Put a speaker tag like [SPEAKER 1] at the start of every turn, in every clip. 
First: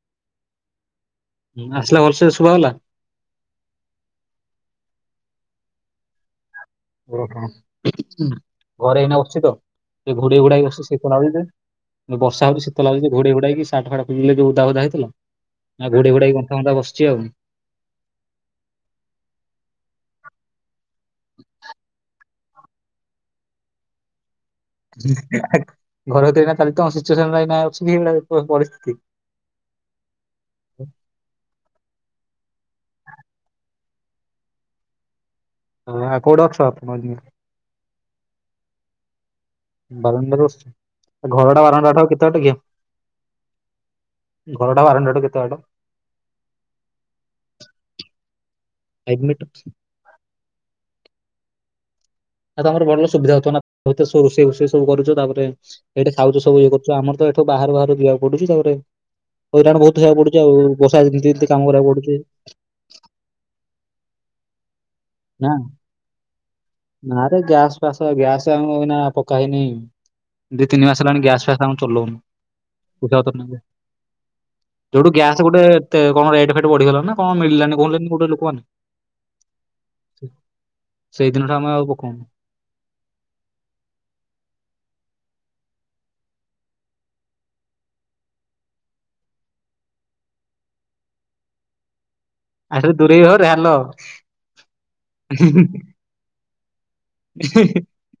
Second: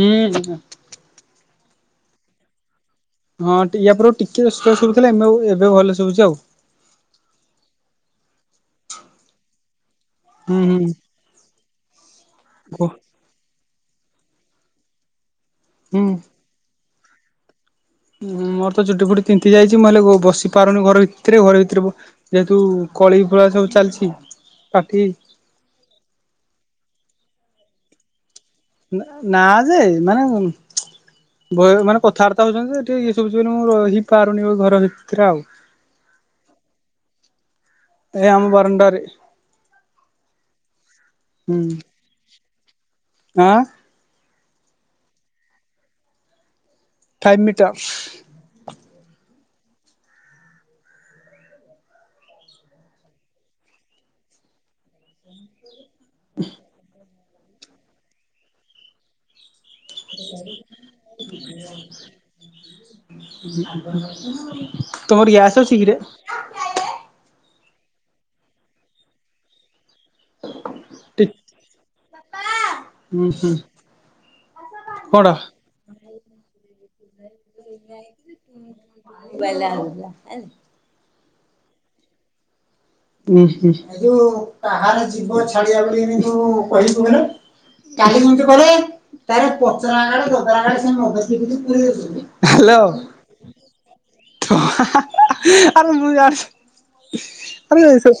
[SPEAKER 1] ହୁଁ।
[SPEAKER 2] ଆସିଲା ଭଲସେ ଶୁଭା ଗଲା?
[SPEAKER 1] ହଁ ୟାପର ଟିକେ ସ୍ଲୋ ଶୁଭୁଥିଲା ଏବେ ଆଉ ଏବେ ଭଲ ଶୁବୁଛି ଆଉ।
[SPEAKER 2] ଓହୋ ଘରେ ଏଇନା ବସିଛି ତ ସେ ଟିକେ ଘୁଡେ ଘୁଡା
[SPEAKER 1] ହୁଁ
[SPEAKER 2] ହେଇକି ବସଛି
[SPEAKER 1] ହୁଁ
[SPEAKER 2] ଶୀତ ଲାଗୁଛି। ବର୍ଷା ହଉଛି ଶୀତ
[SPEAKER 1] କୁହ
[SPEAKER 2] ଲାଗୁଚି ଘୋଡେଇ ଘୁଡ଼ା ହେଇକି ସାର୍ଟ ଫାଟ ପିନ୍ଧି ଯୋଉ ଓଦା ଉଦା ହେଇଥିଲା। ଆଉ
[SPEAKER 1] ହୁଁ।
[SPEAKER 2] ଘୋଡେଇ ଘୁଡାକି କନା ହେଇକି [unintelligible] ବସିଛି ଆଉ।
[SPEAKER 1] ହୁଁ ମୋର ତ ଚୁଟି ଫୁଟି ତିନ୍ତି ଯାଇଛି ମୁଁ ହେଲେ ବସି ପାରୁନି ଘର ଭିତରେ ଘରେ ଭିତରେ ଯେହେତୁ କଳି ଫଳା ସବୁ ଚାଲିଛି। ପାଟି
[SPEAKER 2] [unintelligible]
[SPEAKER 1] ନା ଯେ ମାନେ ବ ମାନେ କଥାବାର୍ତ୍ତା ହଉଛନ୍ତି ଯେ ଟିକେ ଇଏ ସବୁ ମୁଁ ରହି ପାରୁନି ଘର ଭିତରେ ଆଉ।
[SPEAKER 2] ହଁ ଆଉ କୋଉଠି ଅଛ?
[SPEAKER 1] ଏ ଆମ ବାରଣ୍ଡାରେ।
[SPEAKER 2] ବାରଣ୍ଡାରେ ବସିଛ ଆଉ
[SPEAKER 1] ହୁଁ
[SPEAKER 2] ଘରଟା ବାରଣ୍ଡାଠୁ କେତେ ବାଟ କି?
[SPEAKER 1] ଆଁ
[SPEAKER 2] ଘରଟା ବାରଣ୍ଡାଠୁ କେତେ ବାଟ?
[SPEAKER 1] Five metres.
[SPEAKER 2] Five metres? ନା ତମର ଭଲ ସୁବିଧା ହଉଥିବ ନା ସେଇଠି ରୋଷେଇ ଓସେଇ ସବୁ କରୁଛ ତାପରେ ସେଇଠି ଖାଉଛ ସବୁ ଇଏ କରୁଛ ଆମର ତ ବାହାରୁ ବାହାରୁ ଯିବାକୁ ପଡୁଛି ତାପରେ ହଇରାଣ ବହୁତ ହେବାକୁ ପଡୁଛି ଆଉ ବର୍ଷା ଯେମିତି କାମ କରିବାକୁ ପଡୁଛି।
[SPEAKER 1] ତୁମର
[SPEAKER 2] ନା
[SPEAKER 1] ଗ୍ୟାସ ଅଛି କିରେ?
[SPEAKER 2] ନାରେ ଗ୍ୟାସ ପାସ ଗ୍ୟାସ ଆଉ ଏଇନା ପକା ହେଇନି। ଦି ତିନି ମାସ ହେଲାଣି ଗ୍ୟାସ୍ ଫ୍ୟାସ୍ ଆଉ
[SPEAKER 1] ହୁଁ ହୁଁ
[SPEAKER 2] ଚଲଉନୁ। ଯୋଉଠୁ ଗ୍ୟାସ ଗୋଟେ କଣ ରେଟ ଫେଟ ବଢିଗଲା ନା କଣ ମିଳିଲାନି କହିଲେନି ଗୋଟେ ଲୋକମାନେ।
[SPEAKER 1] [unintelligible]
[SPEAKER 2] ସେଇଦିନଠୁ ଆମେ ଆଉ ପକଉନୁ।
[SPEAKER 1] ଏଇ ଯୋଉ କାହାର ଯିବ ଛାଡିବା ଭଳି ଏଇ ଯୋଉ କହିବୁ ହେଲେ। କାଲି କେମିତି ପରେ ତାର ପଚରା [unintelligible] ହ୍ୟାଲୋ
[SPEAKER 2] ଆରେ ଦୂରେଇ ହରେ ହ୍ୟାଲୋ
[SPEAKER 1] [unintelligible] ଆରେ ମୁଁ ଜା ଆରେ ସେ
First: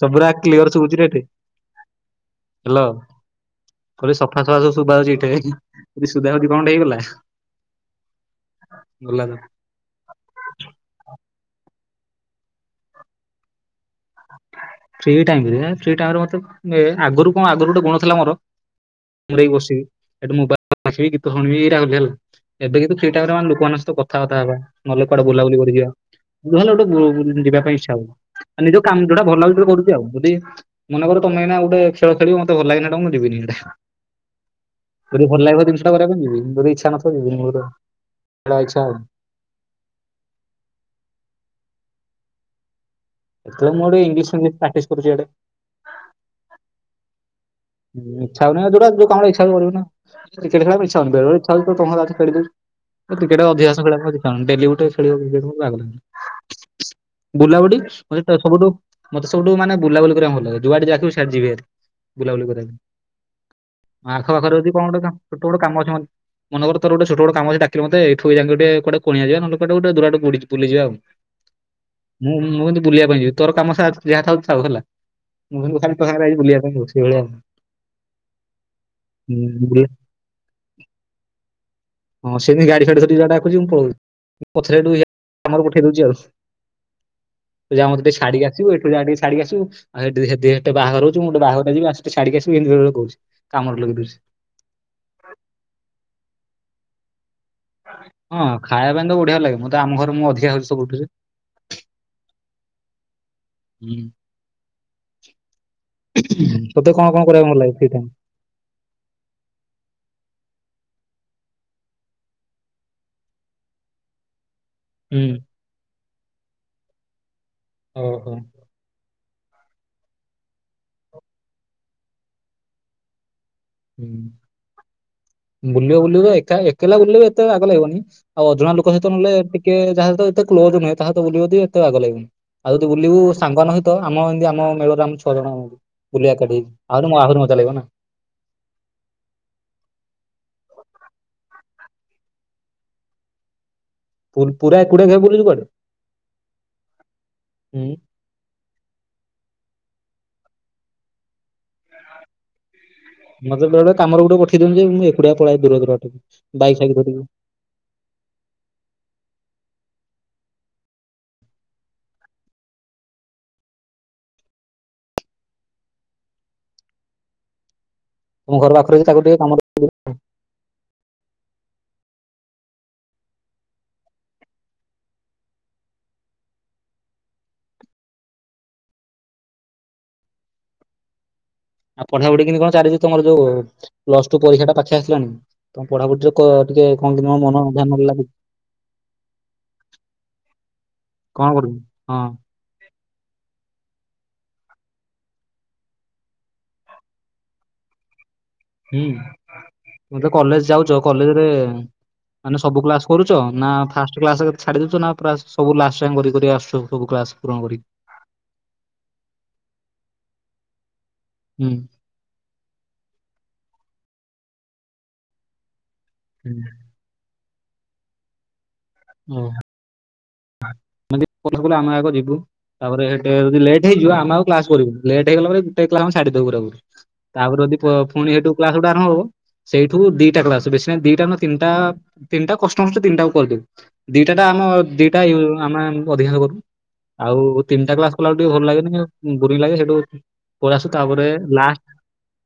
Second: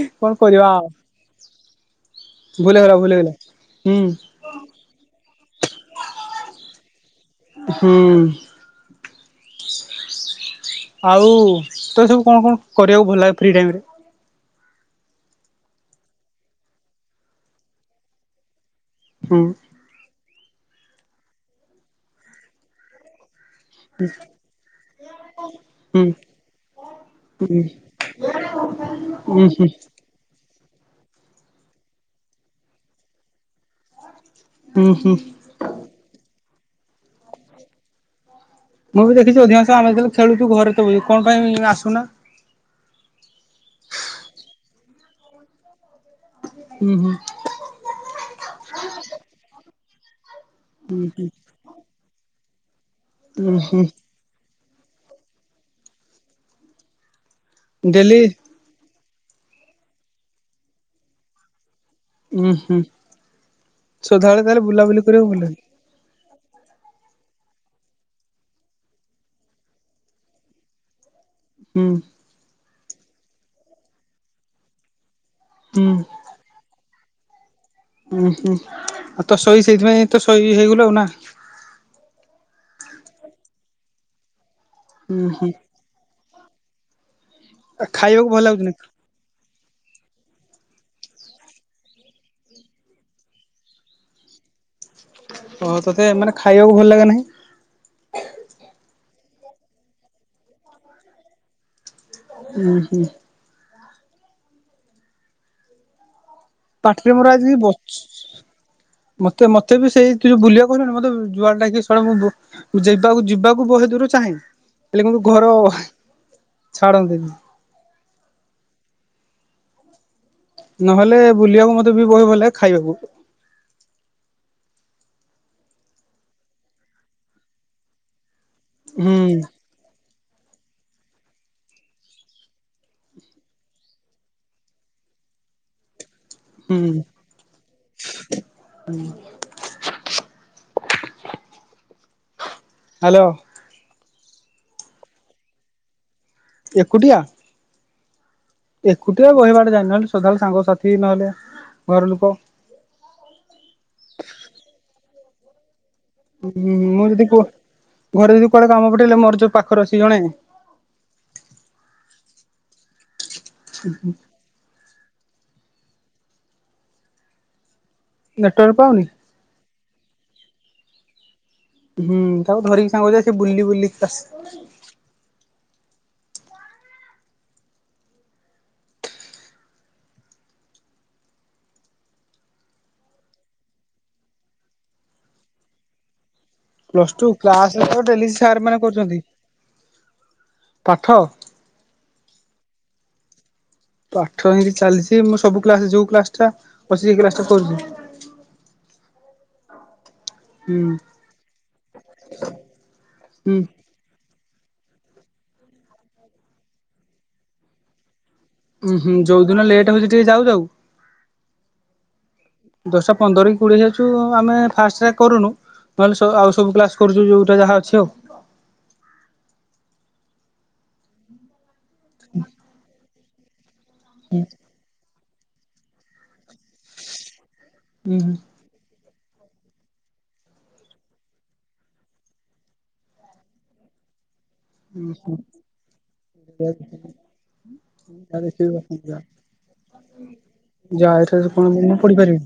[SPEAKER 2] ସବୁୁରା
[SPEAKER 1] କଣ କରିବା
[SPEAKER 2] କ୍ଲିୟର
[SPEAKER 1] ଆଉ
[SPEAKER 2] ଶୁଭୁଚି ଏଠି।
[SPEAKER 1] ଭୁଲ
[SPEAKER 2] ହାଲୋ
[SPEAKER 1] ହେଇଗଲା ଭୁଲ ହେଇଗଲା ହୁଁ
[SPEAKER 2] ପୁରା ସଫାସଫା ସବୁ ଶୁବାଉଚି ଏଠି। ଯଦି ସୋଦା ସୋଦୀ କଣଟେ ହେଇଗଲା।
[SPEAKER 1] ହୁଁ।
[SPEAKER 2] ଗଲା
[SPEAKER 1] [inaudible] ଆଉ ତତେ ସବୁ କଣ କଣ କରିବାକୁ ଭଲ ଲାଗେ ଫ୍ରି ଟାଇମ୍ ରେ?
[SPEAKER 2] ଫ୍ରି ଟାଇମ୍ ରେ ଫ୍ରି ଟାଇମ୍ ରେ ମତେ ଏ ଆଗରୁ କଣ ଆଗରୁ ଗୋଟେ ଗୁଣ ଥିଲା ମୋର
[SPEAKER 1] ହୁଁ
[SPEAKER 2] ଘରେ ବସିବି ହେଟୁ ମୋ [inaudible] ଗୀତ ଶୁଣିବି ଏଇରା କରୁଥିଲି ହେଲା ଏବେ କିନ୍ତୁ ଫ୍ରି ଟାଇମ୍ ରେ ମାନେ କୁ ସହିତ କଥାବାର୍ତ୍ତା ହେବା ନହେଲେ କୁଆଡେ ବୁଲାବୁଲି କରିିଯିବା
[SPEAKER 1] ହୁଁ
[SPEAKER 2] ଯାହା ହେଲେ ଗୋଟେ ବୁ-ବୁଲି ଜିବା ପାଇଁ ଇଚ୍ଛା ହବ।
[SPEAKER 1] ହଁ।
[SPEAKER 2] କାମ୍ ଯୋଉଟା ଭଲ ଲାଗୁଚି ସେଟା କରୁଚି ଆଉ କରୁଚି ଆଉ ଯଦି ମନେ କର ତମେ ଏଇନା ଗୋଟେ ଖେଳ ଖେଳିବ ମୋତେ ଭଲ ଲାଗିଲେ ହେଟା ମୁଁ ଯିବିନି ହେଟା।
[SPEAKER 1] ଉଁ ହୁଁ
[SPEAKER 2] ଯଦି ଭଲ ଲାଗିବ ଜିନିଷଟା କରିବାକୁ ଯିବି ଯଦି ଇଚ୍ଛା ନଥିବ ଯିବିନି ମୂଳରୁ ଆଉ। ଏଟା ଇଚ୍ଛା ଆଉ।
[SPEAKER 1] କିଛି ଅଧିକାଂଶ ଆମେ ଯେତେବେଳେ ଖେଳୁଚୁ ଘରେ ତ ବ [unintelligible] କଣ ପାଇଁ ଆସୁନା?
[SPEAKER 2] ସେତେବେଳେ ମୁଁ ଗୋଟେ ଇଂଲିଶ ଫିଂଲିଶ ପ୍ରାଟିସ୍ କରୁଚି ଇଆଡେ।
[SPEAKER 1] ହୁଁ ହୁଁ।
[SPEAKER 2] ହୁଁ ଇଚ୍ଛା ହୋଉନି ଆଉ ଯୋଉଟା ଯୋଉ କାମଟା ଇଚ୍ଛା ହୋଉଥିବ କରିବୁ ନା କ୍ରିକେଟ୍ ଖେଳିବାକୁ
[SPEAKER 1] ଉଁ
[SPEAKER 2] ଇଚ୍ଛା ହୋଉନି ବେଳେ
[SPEAKER 1] ହୁଁ
[SPEAKER 2] ବେଳେ ଇଚ୍ଛା ହୋଉଚି ମୁଁ ତମେ ସାଥେ ଖେଳି ଦୋଉଚି ମୁଁ କ୍ରିକେଟ
[SPEAKER 1] ଉଁ ହୁଁ
[SPEAKER 2] ଅଧିକାଂଶ ଖେଳଯାଉଚି। ସ ଡେଲି ଗୋଟେ ଖେଳିବାକୁ [inaudible] ବାଗ ଲାଗୁନି ବୁଲାବୁଡି ମତେ
[SPEAKER 1] ଡେଲି
[SPEAKER 2] ତ ସବୁଠୁ ମତେ ସବୁଠୁ ମାନେ ବୁଲାବୁଲି କରିବାକୁ ଭଲ ଲାଗେ ଯୁଆଡେ ଡାକିବୁ ସିଆଡେ ଯିବିହାରି ବୁଲାବୁଲି
[SPEAKER 1] ଉୁଁ
[SPEAKER 2] କରି। [inaudible] ମୋ
[SPEAKER 1] ହୁଁ ସଦାବେଳେ
[SPEAKER 2] ଆଖପାଖରେ
[SPEAKER 1] ତାହେଲେ
[SPEAKER 2] ଯଦି କଣ
[SPEAKER 1] ବୁଲାବୁଲି
[SPEAKER 2] ଗୋଟେ କାମ
[SPEAKER 1] କରିବାକୁ ଭଲ
[SPEAKER 2] ଛୋଟ ବଡ
[SPEAKER 1] ଲାଗେ।
[SPEAKER 2] କାମ ଅଛି ମ ମନେ କର ତୋର ଗୋଟେ ଛୋଟ ବଡ କାମ ଅଛି ଡାକିଲୁ ମୋତେ ଏଠୁ ଏଯାଁଗେ ଗୋଟେ କୁଣିଆ ଯିବା ନହେଲେ କୁଆଡେ ଗୋଟେ ଦୂର ବାଟ ବୁଡି ବୁଲିଯିବା ଆଉ। [inaudible]
[SPEAKER 1] ହୁଁ।
[SPEAKER 2] ମୁଁ ମୁଁ କିନ୍ତୁ ବୁଲିବା ପାଇଁ ଯିବି ତୋର କାମ ସା ଯାହା ଥାଉ ଥାଉ ହେଲା। ମୁଁ କିନ୍ତୁ
[SPEAKER 1] ହୁଁ
[SPEAKER 2] ଖାଲିରେ ତୋ ସାଙ୍ଗରେ ଯାଇକି ବୁଲିବା ପାଇଁ ଯାଉଚି। ଏଇଭଳିଆ ଆଉ।
[SPEAKER 1] ଉଁ ହୁଁ ଆ ତ ଶୋଇ
[SPEAKER 2] ହୁଁ ବୁଲିଆ
[SPEAKER 1] ସେଇଥିପାଇଁ ତୁ ଶୋଇ ହେଇ ଗଲୁ ନାଁ।
[SPEAKER 2] ହଁ ସିଏ ଗାଡି ଫାଡି ଧରିକି ଡାକୁଚି ମୁଁ ପଳୋଉଚି। [unintelligible]
[SPEAKER 1] ହୁଁ ହୁଁ
[SPEAKER 2] ଫେରୁଚି ଆଉ ତୁ ଯା ମତେ ଟିକେ
[SPEAKER 1] ଖାଇବାକୁ ଭଲ
[SPEAKER 2] ଛାଡିକି
[SPEAKER 1] ଲାଗୁଛି ନା?
[SPEAKER 2] ଆସିବୁ ଏଠୁ ଯା ଟିକେ ଛାଡିକି ଆସିବୁ। ଆଉ ହେଟି ହେଟି ହେଟି ବାହାଘର ହୋଉଚି ମୁଁ ଗୋଟେ ବାଘରିଆ ଯିବି ଆସେ ଟିକେ ଛାଡିକି ଆସିବୁ ଏମିତି ବେଳେ ବେଳେ କୋହୁଚି କାମରେ ଲଗେଇ ଦୋଉଚି।
[SPEAKER 1] ଓହୋ ତତେ ମାନେ ଖାଇବାକୁ ଭଲ ଲାଗେ ନାହିଁ?
[SPEAKER 2] ହଁ ଖାଇବା ପାଇଁ ତ ବଢିଆ ଲାଗେ। ମୁଁ ତ ଆମ ଘରେ ମୁଁ ଅଧିକା ଖାଉଚି ସବୁଠୁ ଯେ।
[SPEAKER 1] ଉଁ ହୁଁ।
[SPEAKER 2] ହୁଁ ତତେ
[SPEAKER 1] ପାଟିରେ
[SPEAKER 2] କଣ
[SPEAKER 1] ମୋର
[SPEAKER 2] କଣ
[SPEAKER 1] ଆଜି
[SPEAKER 2] କରିବା ପାଇଁ
[SPEAKER 1] ବ
[SPEAKER 2] ଲାଗେ ଫ୍ରି ଟାଇମ୍
[SPEAKER 1] ମତେ ମତେ ବି ସେଇ ତୁ ଯୋଉ ବୁଲିବାକୁ କହିଲୁନି ମତେ ଯୁଆଡେ ଡାକିବୁ ଶଳା ମୁଁ ବୁ ଯିବାକୁ ଯିବାକୁ ବହେ ଦୂର ଚାହେଁ ହେଲେ କିନ୍ତୁ
[SPEAKER 2] ହୁଁ
[SPEAKER 1] ଘର ଛାଡନ୍ତିନି।
[SPEAKER 2] ଓ ହୋ।
[SPEAKER 1] ନହେଲେ ବୁଲିବାକୁ ମତେ ବି ବହେ ଭଲଲାଗେ। ଖାଇବାକୁ
[SPEAKER 2] ହୁଁ ବୁଲିବ ବୁଲିବ ଏକା ଏକଲା ବୁଲିବ ହେତେ ବାଗ ଲାଗିବନି ଆଉ ଅଜଣା ଲୋ କ ସହିତ
[SPEAKER 1] ହୁଁ
[SPEAKER 2] ନେଲେ ଟିକେ ଯାହା ସହିତ ଏତେ କ୍ଲୋଜ ନୁହେ ତାହା ସହିତ ବୁଲିବି ଯଦି ଏତେ ବାଗ ଲାଗିବନି। ଆଉ ତୁ ବୁଲିବୁ ସାଙ୍ଗ ମାନଙ୍କ ସହିତ ଆମ ଏମିତି ଆମ ମେଳରେ ଆମ ଛଅ ଜଣଙ୍କୁ ବୁଲିବା ଏକାଠି ହେଇକି ଆହୁରୁ ମ-ମଜା ଲାଗିବ ନା।
[SPEAKER 1] ହୁଁ। ହାଲୋ।
[SPEAKER 2] ପୁ-ପୁରା ଏକୁଟିଆ କେବେ ବୁଲିଚୁ କୁଆଡେ?
[SPEAKER 1] ଏକୁଟିଆ।
[SPEAKER 2] ହୁଁ।
[SPEAKER 1] ଏକୁଟିଆ ବହିବାଡେ ଯାଇନି ନ ହେଲେ ସଦା ବେଳେ ନ ହେଲେ ସାଙ୍ଗ ସାଥି ଘର ଲୋକ।
[SPEAKER 2] ମତେ ବେଳେ ବେଳେ କାମରେ ଗୋଟେ ପଠେଇ ଦଉଚନ୍ତି ଯେ ମୁଁ ଏକୁଟିଆ ପଳାଏ ଦୂର ଦରାକୁ।
[SPEAKER 1] ଉଁ ମୁଁ ଯଦି ଗୋ ଘରେ ଯଦି କୁଆଡେ କାମ ପଠେଇଲେ ମୋର ଯୋଉ ପାଖରେ ଅଛି ଜଣେ। ହୁଁ ହୁଁ।
[SPEAKER 2] ତମ ଘର
[SPEAKER 1] ନେଟୱାର୍କ
[SPEAKER 2] ପାଖରେ
[SPEAKER 1] ପାଉନି
[SPEAKER 2] କି ତାକୁ ଟିକେ କାମ ଦ
[SPEAKER 1] ହୁଁ ତାକୁ ଧରିକି ସାଙ୍ଗରେ ଯାଏ। ସେ ବୁଲି ବୁଲିକି ଆସ
[SPEAKER 2] ଆଉ ପଢାପଢି କେନ୍ତି କଣ ଚାଲି ତୁମର ଯୋଉ ପ୍ଲସ ଟୁ ପରୀକ୍ଷା ଟା ପାଖି ଆସିଲାଣି ତମ ପଢାପଢିରେ ତ କ ଟିକେ
[SPEAKER 1] ପ୍ଲସ
[SPEAKER 2] କଣ
[SPEAKER 1] ଟୁ
[SPEAKER 2] କି ତୁମ ମନ
[SPEAKER 1] କ୍ଲାସ ତ
[SPEAKER 2] ଧ୍ୟାନ ଲାଗି
[SPEAKER 1] ଡେଲି ସାର୍ ମାନେ କରୁଛନ୍ତି। ପାଠ
[SPEAKER 2] କଣ କରିବୁ ହଁ।
[SPEAKER 1] ପାଠ ହେମତି ଚାଲିଚି। ମୁଁ ସବୁ କ୍ଲାସ ଯୋଉ କ୍ଲାସ ଟା ଅଛି ସେଇ କ୍ଲାସ ଟା କରୁଚି।
[SPEAKER 2] ହୁଁ ତମେ ଯେତେ କଲେଜ
[SPEAKER 1] ହୁଁ
[SPEAKER 2] ଯାଉଚ କଲେଜରେ ମାନେ ସବୁ କ୍ଲାସ କରୁଚ
[SPEAKER 1] ହୁଁ
[SPEAKER 2] ନା ଫାର୍ଷ୍ଟ କ୍ଲାସ୍ ଛାଡି ଦେଉଚ ନା ପୁରା ସବୁ ଲାଷ୍ଟ୍ ଯାଏଁ କରି କରି ଆସୁଚ ସବୁ କ୍ଲାସ ପୂରଣ କରି?
[SPEAKER 1] ଉଁ ହୁଁ ଯୋଉଦିନ ଲେଟ୍ ହଉଚି ଟିକେ ଯାଉ ଯାଉ
[SPEAKER 2] ହୁଁ।
[SPEAKER 1] ଦଶଟା ପନ୍ଦର କି କୋଡିଏ ଯାଉଚୁ ଆମେ ଫାଷ୍ଟରେ କରୁନୁ। ନହେଲେ ସ ଆଉ ସବୁ କ୍ଲାସ କରୁଚୁ ଯୋଉଟା ଯାହା ଅଛି ଆଉ।
[SPEAKER 2] ଓହୋ [inaudible] ଆମେ ଆଗ ଯିବୁ ତା ପରେ ସେଟା ହଉଚି ଲେଟ୍। ହେଇଯିବ ଆମେ ଆଉ କ୍ଲାସ କରିବୁନି। ଲେଟ ହେଇଗଲା ପରେ ଗୁଟେ କ୍ଲା ଆମେ ଛାଡ଼ିଦବୁ ପୁରାପୁରି। ତା ପରେ ଯଦି ଫ ଫୁଣି ହେଠୁ
[SPEAKER 1] ହୁଁ
[SPEAKER 2] କ୍ଲାସ୍ ଯୋଉଠୁ ଆରମ୍ଭ ହବ। ସେଇଠୁ ଦିଟା କ୍ଲାସ୍, ବେଶି ନାଇ ଦିଟା ନା ତିନଟା ତିିନ ଟା କଷ୍ଟମଷ୍ଟେ ତିନିଟା ମୁଁ କରିଦେବି। ଦିଟା ଟା ଆମ ଦିଟା
[SPEAKER 1] ହୁଁ
[SPEAKER 2] ୟୁ ଆମେ ଅଧିକାଂଶ କରୁ
[SPEAKER 1] ଯାହା
[SPEAKER 2] ଆଉ ତିନିଟା କ୍ଲାସ କଲା ବେଳକୁ ଟିକେ ଭଲ ଲାଗେନି କିନ୍ତୁ ବୋରିଂ ଲାଗେ ସେଠୁ
[SPEAKER 1] ଯାଏ [unintelligible] କଣ ମୁଁ ପଢିପାରିବ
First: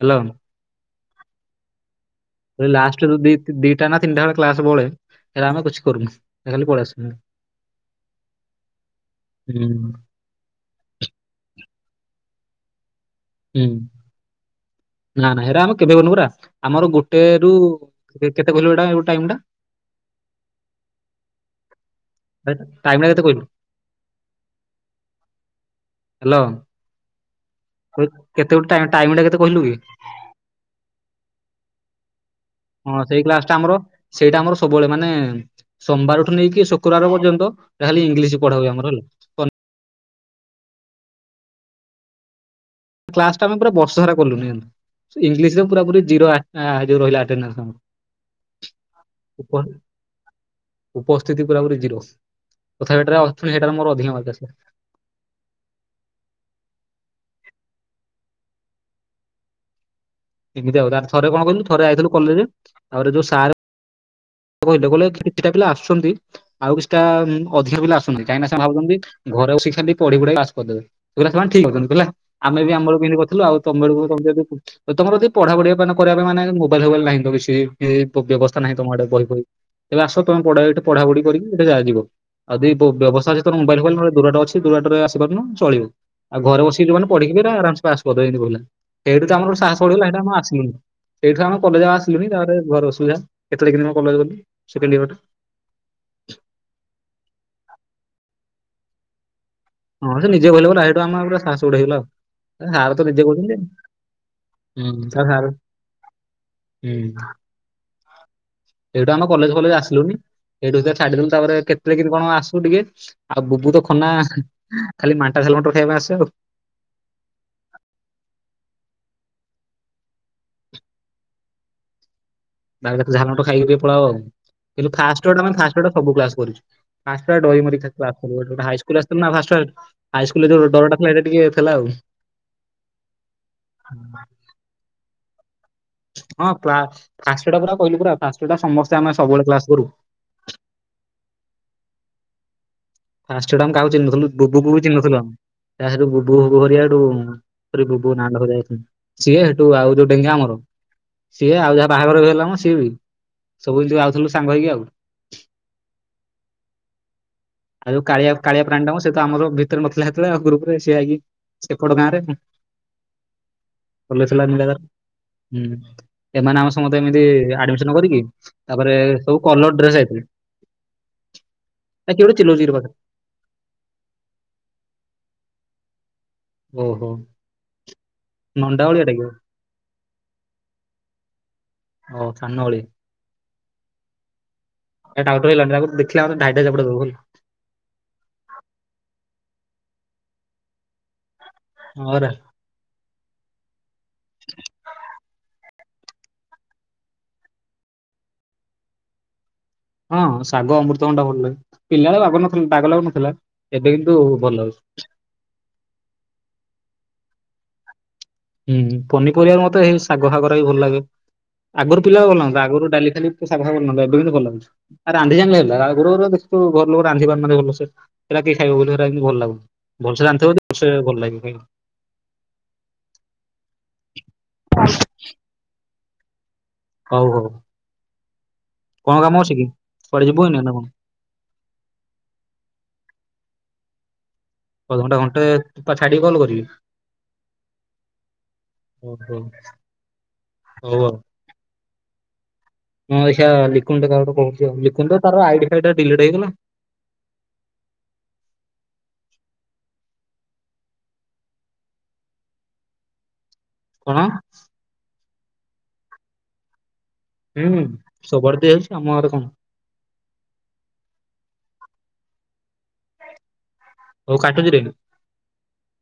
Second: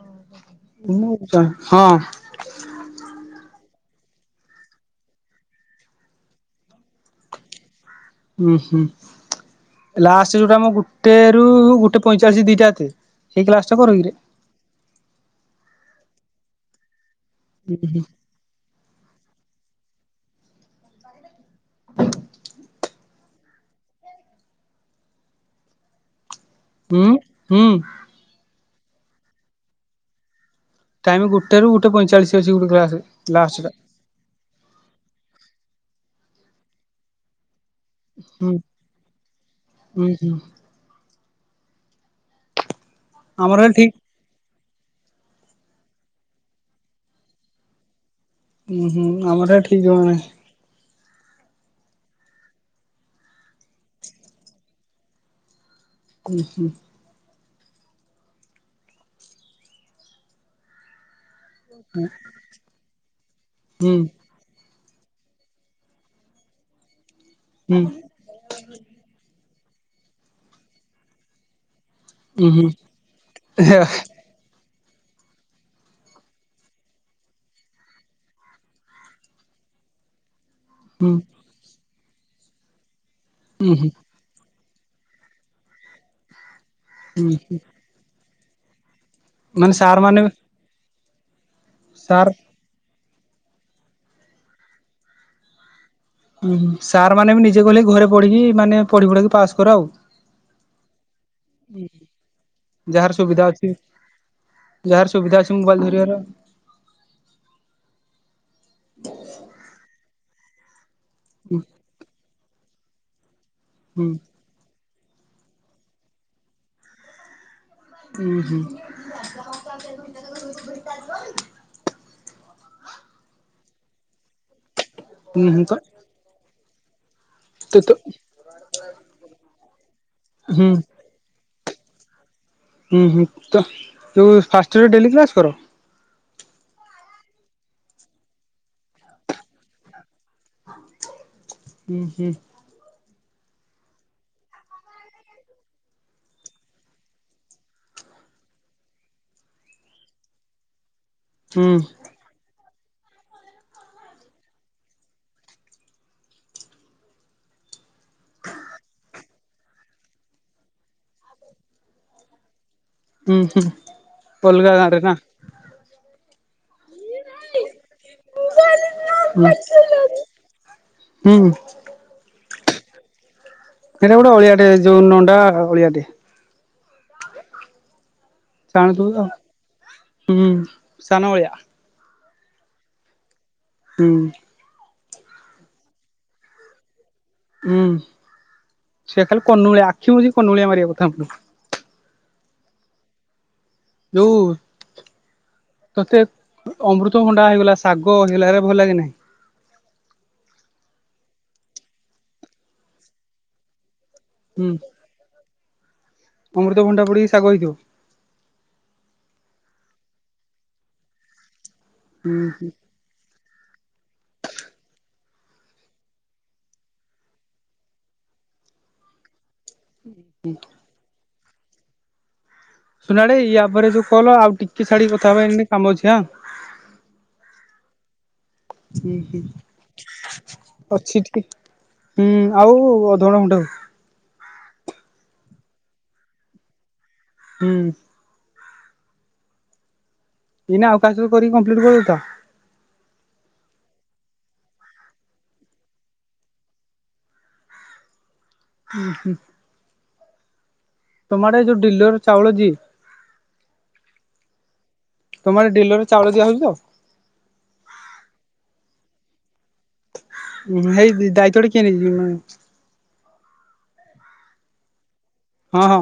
[SPEAKER 2] ହ୍ୟାଲୋ
[SPEAKER 1] ମୁଁ ତା ହଁ।
[SPEAKER 2] ଏ ଲାଷ୍ଟ ବେଳକୁ ଦି-ଦିଟା ନା ତିନିଟା ଭଳି କ୍ଲାସ ବଳେ ସେରା ଆମେ କିଛି କରୁନୁ ଖାଲି ପଳେଇ ଆସୁନି।
[SPEAKER 1] ଉଁ ହୁଁ
[SPEAKER 2] ହୁଁ
[SPEAKER 1] ଲାଷ୍ଟ ଯୋଉଟା ମୁଁ କ୍ ଗୋଟେ ରୁ ଗୋଟେ ପଇଁଚାଳିଶ ଦିଟା ଏତେ ସେଇ
[SPEAKER 2] ହୁଁ
[SPEAKER 1] କ୍ଲାସ ଟା କରିକିରେ?
[SPEAKER 2] ନା ନା ଏରା ଆମେ କେବେ କରିନୁ ପରା ଆମର ଗୋଟେ ରୁ ଏ କେତେ କହିଲୁ ହେଟା ଉ ଟାଇମ୍ ଟା? ହେ ଟାଇମ ଟା କେତେ କହିଲୁ? ହାଲୋ।
[SPEAKER 1] ଉଁ ହୁଁ।
[SPEAKER 2] ୱ କେତେ ଗୋଟେ ଟାଇଁ ଟାଇମ ଟା କେତେ କହିଲୁ କି?
[SPEAKER 1] ଟାଇମ ଗୋଟେ ରୁ ଗୋଟେ ପଇଁଚାଳିଶ ଅଛି ଗୋଟେ
[SPEAKER 2] ହଁ
[SPEAKER 1] କ୍ଲାସ
[SPEAKER 2] ସେଇ
[SPEAKER 1] ଲାଷ୍ଟ
[SPEAKER 2] ଆମର
[SPEAKER 1] ଟା।
[SPEAKER 2] ସେଇଟା ଆମର ସବୁବେଳେ ମାନେ ସୋମବାରଠୁ ନେଇକି ଶୁକ୍ରବାର ପର୍ଯ୍ୟନ୍ତ ହେଟା ଖାଲି ଇଂଲିଶ ପଢା ହୁଏ ଆମର ହେଲା।
[SPEAKER 1] ଉଁ ହୁଁ।
[SPEAKER 2] କ୍ଲାସ ଟା ଆମେ
[SPEAKER 1] ଆମର
[SPEAKER 2] ପୁରା
[SPEAKER 1] ହେ ଠିକ
[SPEAKER 2] ବର୍ଷ ସାରା କଲୁନି ଏମତି। ଇଂଲିଶରେ ପୁରାପୁରି ଜିରୋ ଆ ରହିଲା ଅଟେନାସ୍ ଆମ।
[SPEAKER 1] ଉଁ ହୁଁ ଆମର ଏଠି ଜଣେ
[SPEAKER 2] ଉପସ୍ଥିତି ପୁରାପୁରି ଜିରୋ। ତଥାପି ହେଟାରେ ହେଟା ରେ ମୋର ଅଧିକ ମାର୍କ ଆସିଲା।
[SPEAKER 1] ଉଁ ହୁଁ।
[SPEAKER 2] ଏମିତି ଆଉ। ତା ପରେ ଥରେ କଣ କହିଲୁ ଥରେ ଆଇଥିଲୁ କଲେଜ ତା ପରେ ଯୋଉ ସାରେ
[SPEAKER 1] ହୁଁ।
[SPEAKER 2] କହିଲେ କହିଲେ କିଛିଟା ପିଲା ଆସୁଛନ୍ତି। ଆଉ କିଛିଟା ଅଧିକା ପିଲା ଆସୁ ନାହାନ୍ତି। କାହିଁକିନା ସେମାନେ ଭାବୁଛନ୍ତି ଘରେ ବସିକି ଖାଲି ପଢି ପୁଢାକି ପାସ୍ କରିଦେବେ। କହିଲେ ସେମାନେ ଠିକ୍ ଭାବୁଚନ୍ତି। ହେଲା,
[SPEAKER 1] ଉଁ
[SPEAKER 2] ଆମେ
[SPEAKER 1] ହୁଁ ହୁଁ
[SPEAKER 2] ବି ଆମବେଳକୁ ଏମିତି କରିଥିଲୁ ଆଉ ତମ ବେଳକୁ ତମେ ଯଦି କି ଯଦି ତମର ଯଦି ପଢା ପଢି ପ ମାନେ କରିବା ପାଇଁ ମାନେ ମୋବାଇଲ ଫୋବାଇଲ ନାହିଁ ତ କିଛି ଏଇ ବ୍ୟବସ୍ଥା ନାହିଁ ତମ ଆଡେ ବହି ତେବେ ଆସ ତମେ ପଢ ଏଠି ପଢା ପଢି କରିକି ଏଠେ ଯହା ଯିବ। ଆ ଯଦି ବ୍ୟବସ୍ଥା
[SPEAKER 1] ଉଁ
[SPEAKER 2] ମୋବାଇଲ
[SPEAKER 1] ହୁଁ
[SPEAKER 2] ଫୋବାଇଲ୍ ପୁରା ଦୁର ବାଟ ଅଛି ଦୁର ବାଟ ରେ ଆସିପରୁନ ଚଳିବ। ଆଉ ଘରେ ବସିକି ଯୋଉମାନେ ପଢ଼ିକି
[SPEAKER 1] ଉଁ
[SPEAKER 2] ବି ଏରା
[SPEAKER 1] ହୁଁ
[SPEAKER 2] ଆରମସେ ପାସ୍ କରିଦ ଏମିତ କହିଲା। ସେଇଠୁ ତ ଆମର ଗୋଟେ
[SPEAKER 1] ମାନେ
[SPEAKER 2] ସାହାସ
[SPEAKER 1] ସାର୍
[SPEAKER 2] ବଢ଼ିଗଲା ହେଇଠୁ
[SPEAKER 1] ମାନେ
[SPEAKER 2] ଆମେ ଆଉ ଆସିଲୁନି। ହେଇଠୁ ଆମେ କଲେଜ୍ ଆଉ ଆସିଲୁନି
[SPEAKER 1] ସାର୍
[SPEAKER 2] ତାପରେ ଘର ଅସୁବିଧା। କେତେଳେ କେମିତି କଣ କଲେଜ ଗଲି ସେକେଣ୍ଡ ଇୟରଟା।
[SPEAKER 1] ଉ ହୁଁ। ସାର୍ ମାନେ ବି ନିଜେ କହିଲେ ଘରେ ପଢିକି ମାନେ ପଢି ପୁଢାକି ପାସ୍ କର ଆଉ।
[SPEAKER 2] ହଁ ସେ ନିଜେ କହିଲେ ପଣା, ହେଇଠୁ ଆମର ପୁରା ସାହାସ ବଡ଼ ହେଇଗଲା ଆଉ। ସାର ତ
[SPEAKER 1] ଯାହାର
[SPEAKER 2] ନିଜେ
[SPEAKER 1] ସୁବିଧା
[SPEAKER 2] କହୁଛନ୍ତି।
[SPEAKER 1] ଅଛି
[SPEAKER 2] ହୁଁ
[SPEAKER 1] ଯାହାର
[SPEAKER 2] ତା
[SPEAKER 1] ସୁବିଧା
[SPEAKER 2] ସାର୍
[SPEAKER 1] ଅଛି ମୋବାଇଲ ଧରିବାର
[SPEAKER 2] ହୁଁ। ହେଇଠୁ ଆମେ କଲେଜ ଫଲେଜ ଆସିଲୁନି, ହେଇଠୁ ହେଇତାଇଁ ଛାଡିଦଲୁ
[SPEAKER 1] ହୁଁ
[SPEAKER 2] ତାପରେ କେତେଳେ କେମିତି କଣ ଆସୁ ଟିକେ, ଆଉ ବୁବୁତ।
[SPEAKER 1] ହୁଁ
[SPEAKER 2] ଖନା ଖାଲି ମାଣ୍ଟା ଝାଲମଟର ଖାଇବାପାଇଁ ଆସେ ଆଉ।
[SPEAKER 1] ଉଁ ହୁଁ।
[SPEAKER 2] ବାହରେ ଏକାଥରେ ଝାଲ୍ ମଟର ଖାଇକି ଟିକେ ପଳାଅ ଆଉ। କିନ୍ତୁ ଫାଷ୍ଟ ରୁ ଏଟା
[SPEAKER 1] ହୁଁ
[SPEAKER 2] ମାନେ
[SPEAKER 1] ହୁଁ ତ
[SPEAKER 2] ଫାଷ୍ଟ ରୁ ଏଟା ସବୁ କ୍ଲାସ୍ କରିଚୁ। ଫାଷ୍ଟ
[SPEAKER 1] ତ
[SPEAKER 2] ଡରିମରିକି
[SPEAKER 1] ତ
[SPEAKER 2] ଖାଲି କ୍ଲାସ କରିବୁ। ହେତେବେଳକୁ ହାଇସ୍କୁଲ୍ ରୁ ଆସିଥିଲୁ ନ ଫାଷ୍ଟ୍ ଫାଷ୍ଟ୍। ହାଇସ୍କୁଲ୍
[SPEAKER 1] ହୁଁ
[SPEAKER 2] ଯୋଉ ଡର ଟା ଥିଲା ହେଇଟା ଟିକେ ଥିଲା ଆଉ।
[SPEAKER 1] ଉ ହୁଁ। ତ ଯୋଉଁ ଫାଷ୍ଟ ଇୟରରେ ଡେଲି କ୍ଲାସ୍ କର?
[SPEAKER 2] ହଁ କ୍ଲା ଫାଷ୍ଟ ଇଅର୍ ଟା ପରା କହିଲି ପରା ଫାଷ୍ଟ ଇଅର୍ ଟା ସମେସ୍ତେ ଆମେ ସବୁବେଳେ କ୍ଲାସ୍ କରୁ।
[SPEAKER 1] ଉ ହୁଁ।
[SPEAKER 2] ଫାଷ୍ଟ ଇଅର ଟା ଆମେ କାହାକୁ ଚିହ୍ନଥିଲୁ। ଡୁଡୁକୁ ବି ଚିହ୍ନିନଥିଲୁ ଆମେ। ତା ପରେ ସେଠୁ ଡୁଡୁ ବୁବୁ ହେରିକା ହେଠୁ [inaudible] ସିଏ ହେଠୁ ଆଉ ଯୋଉ ଡେଙ୍ଗା ଆମର। ସିଏ
[SPEAKER 1] ହୁଁ
[SPEAKER 2] ଆଉ ଯାହା ବାହାଘର ଏବେ ହେଲା ମ ସିଏ ବି, ସବୁ ଯେ ଆାଉଥିଲୁ ସାଙ୍ଗ ହେଇକି ଆଉ। ଆଉ ଜୋଉ କାଳିଆ କାଳିଆ ପ୍ରାଣୀ ଟା ମ ସେତ ଆମର ଭିତରେ ନଥିଲା ହେତେବେଳେ ଆଉ ଗ୍ରୁପରେ ସିଏ ଆଇକି ସେପଟ ଗାଁରେ କଣ
[SPEAKER 1] ହୁଁ ହୁଁ
[SPEAKER 2] [inaudible] ହୁଁ
[SPEAKER 1] ଅଲଗା ଗାଁରେ ନା?
[SPEAKER 2] ଏମାନେ ଆମ ସ୍କୁ ସମତେ ଏମତି ଆଡିମିଶନ କରିକି, ତାପରେ ସବୁ କଲର ଡ୍ରେସ ଯାଇଥିଲୁ।
[SPEAKER 1] ହୁଁ
[SPEAKER 2] ଆ କିଏ ଗୋଟେ ଚିଲୋଉଚି କିରେ ପାଖରେ?
[SPEAKER 1] ହେଟା ଗୋଟେ ଅଳିଆଟେ ଯୋଉ ନଣ୍ଡା ଅଳିଆଟେ।
[SPEAKER 2] ଓହୋ। ନଣ୍ଡା
[SPEAKER 1] [unintelligible]
[SPEAKER 2] ଓଳିଆଟା କି
[SPEAKER 1] ଦ ହୁଁ ସାନ ଅଳିଆ।
[SPEAKER 2] ଓ ସାନଉଳି।
[SPEAKER 1] ହୁଁ।
[SPEAKER 2] ଏ ଟାଉଟର ହେଇ ଗଲାଣି ତାକୁ ଦେଖିଲା ମାନେ ଢ଼ାଇ ଢ଼ାଇ ଚାପୁଡ଼ା ଦବୁ ହେଲା।
[SPEAKER 1] ହୁଁ ସେ ଖାଲି କନୁଳିଆ ଆଖି ମୁଜି କନୁଳିଆ ମାରିବା କଥା ଆଉ।
[SPEAKER 2] ହ ରେ।
[SPEAKER 1] ଯୋଉ ତତେ ଅମୃତଭଣ୍ଡା ହେଇଗଲା ଶାଗ ହେଇଗଲା ଏରା ଭଲ ଲାଗେ ନାହିଁ।
[SPEAKER 2] ହଁ ଶାଗ ଅମୃତ ଭଣ୍ଡା ଭଲ ଲାଗେ। ପିଲାବେଳେ ବାଗ ବାଗ ଲାଗୁ ନଥିଲା। ଏବେ କିନ୍ତୁ ଭଲ
[SPEAKER 1] ହୁଁ
[SPEAKER 2] ଲାଗୁଛି।
[SPEAKER 1] ଅମୃତଭଣ୍ଡା ପଡିକି ଶାଗ ହେଇଥିବ।
[SPEAKER 2] ହୁଁ ପନିପରିବା ମତେ ଏଇ ଶାଗ ଫାଗରା ବି ଭଲ ଲାଗେ ଆଗରୁ ପିଲା
[SPEAKER 1] ହୁଁ
[SPEAKER 2] ଭଲ ଲାଗୁ ନ ଥିଲା
[SPEAKER 1] ହୁଁ
[SPEAKER 2] ଆଗରୁ ଡାଲି ଖାଲି ତୁ ସାଗ [unintelligible] ଏବେ କିନ୍ତୁ ଭଲ ଲାଗୁଚି। ଆଉ ରାନ୍ଧି ଜ [unintelligible] ଘର ଲୋକ ରାନ୍ଧି ପାରୁନାନ୍ତି ଭଲ ସେ ଏରା କିଏ ଖାଇବ ବୋଲି ହେରା ଇନ୍ଦି ଭଲ ଲାଗୁନି। ଭଲ ସେ ରାନ୍ଧି ଥିବ ଯଦି ଭଲ ସେ ଭଲ ଲାଗିବ
[SPEAKER 1] ସୁନାଡେ ୟା ପରେ ଜଉ କଲ ଆଉ ଟିକେ ଛାଡିକି କଥା ହବା ଏଇନେ କାମ ଅଛି ଆଁ।
[SPEAKER 2] ହଉ ହଉ କଣ କାମ ଅଛି କି କୁଆଡେ ଯିବୁ ଏଇନା ନା କଣ?
[SPEAKER 1] ଟିକ୍ ହୁଁ ଆଉ ଅଧ ଘଣ୍ଟ ଘଣ୍ଟେ ହଉ
[SPEAKER 2] ଅଧ ଘଣ୍ଟେ ଘଣ୍ଟେ ଛାଡ଼ିକି କଲ୍ କରିବି।
[SPEAKER 1] ହୁଁ।
[SPEAKER 2] ଓ ହୋ।
[SPEAKER 1] ଏଇନା ଆଉ କାହା ସହିତ କରିକି କମ୍ପ୍ଲିଟ କରି ଦେଇଥା।
[SPEAKER 2] ହଁ ଦେଖେଇଆ ଲିକୁନ ତାକୁ କାହା କୁ ଗୋଟେ କହୁଚି ଲିକୁନ ତାର ଆଇଡି ଫାଇଡି ରା ଡିଲେଟ୍ ହେଇଗଲା।
[SPEAKER 1] ଉଁ ହୁଁ। ତୁମ ଆଡେ ଏ ଯୋଉ ଡିଲର ଚାଉଳ ଦିଏ।
[SPEAKER 2] କଣ?
[SPEAKER 1] ତମ ଆଡେ ଡିଲର ଚାଉଳ ଦିଆ ହୋଉଚି ତ?
[SPEAKER 2] ହୁଁ ସବୁଆଡେ ଦିଆଯାଉଚି ଆମ ଆଡେ କଣ।
[SPEAKER 1] ଉଁହୁ ଏଇ ଦାୟିତ୍ୱ ଟି କିଏ ନେଇଚି ଉଁ
[SPEAKER 2] ହୋଉ କାଟୁଚି ରହିଲୁ
[SPEAKER 1] ହଁ ହଁ।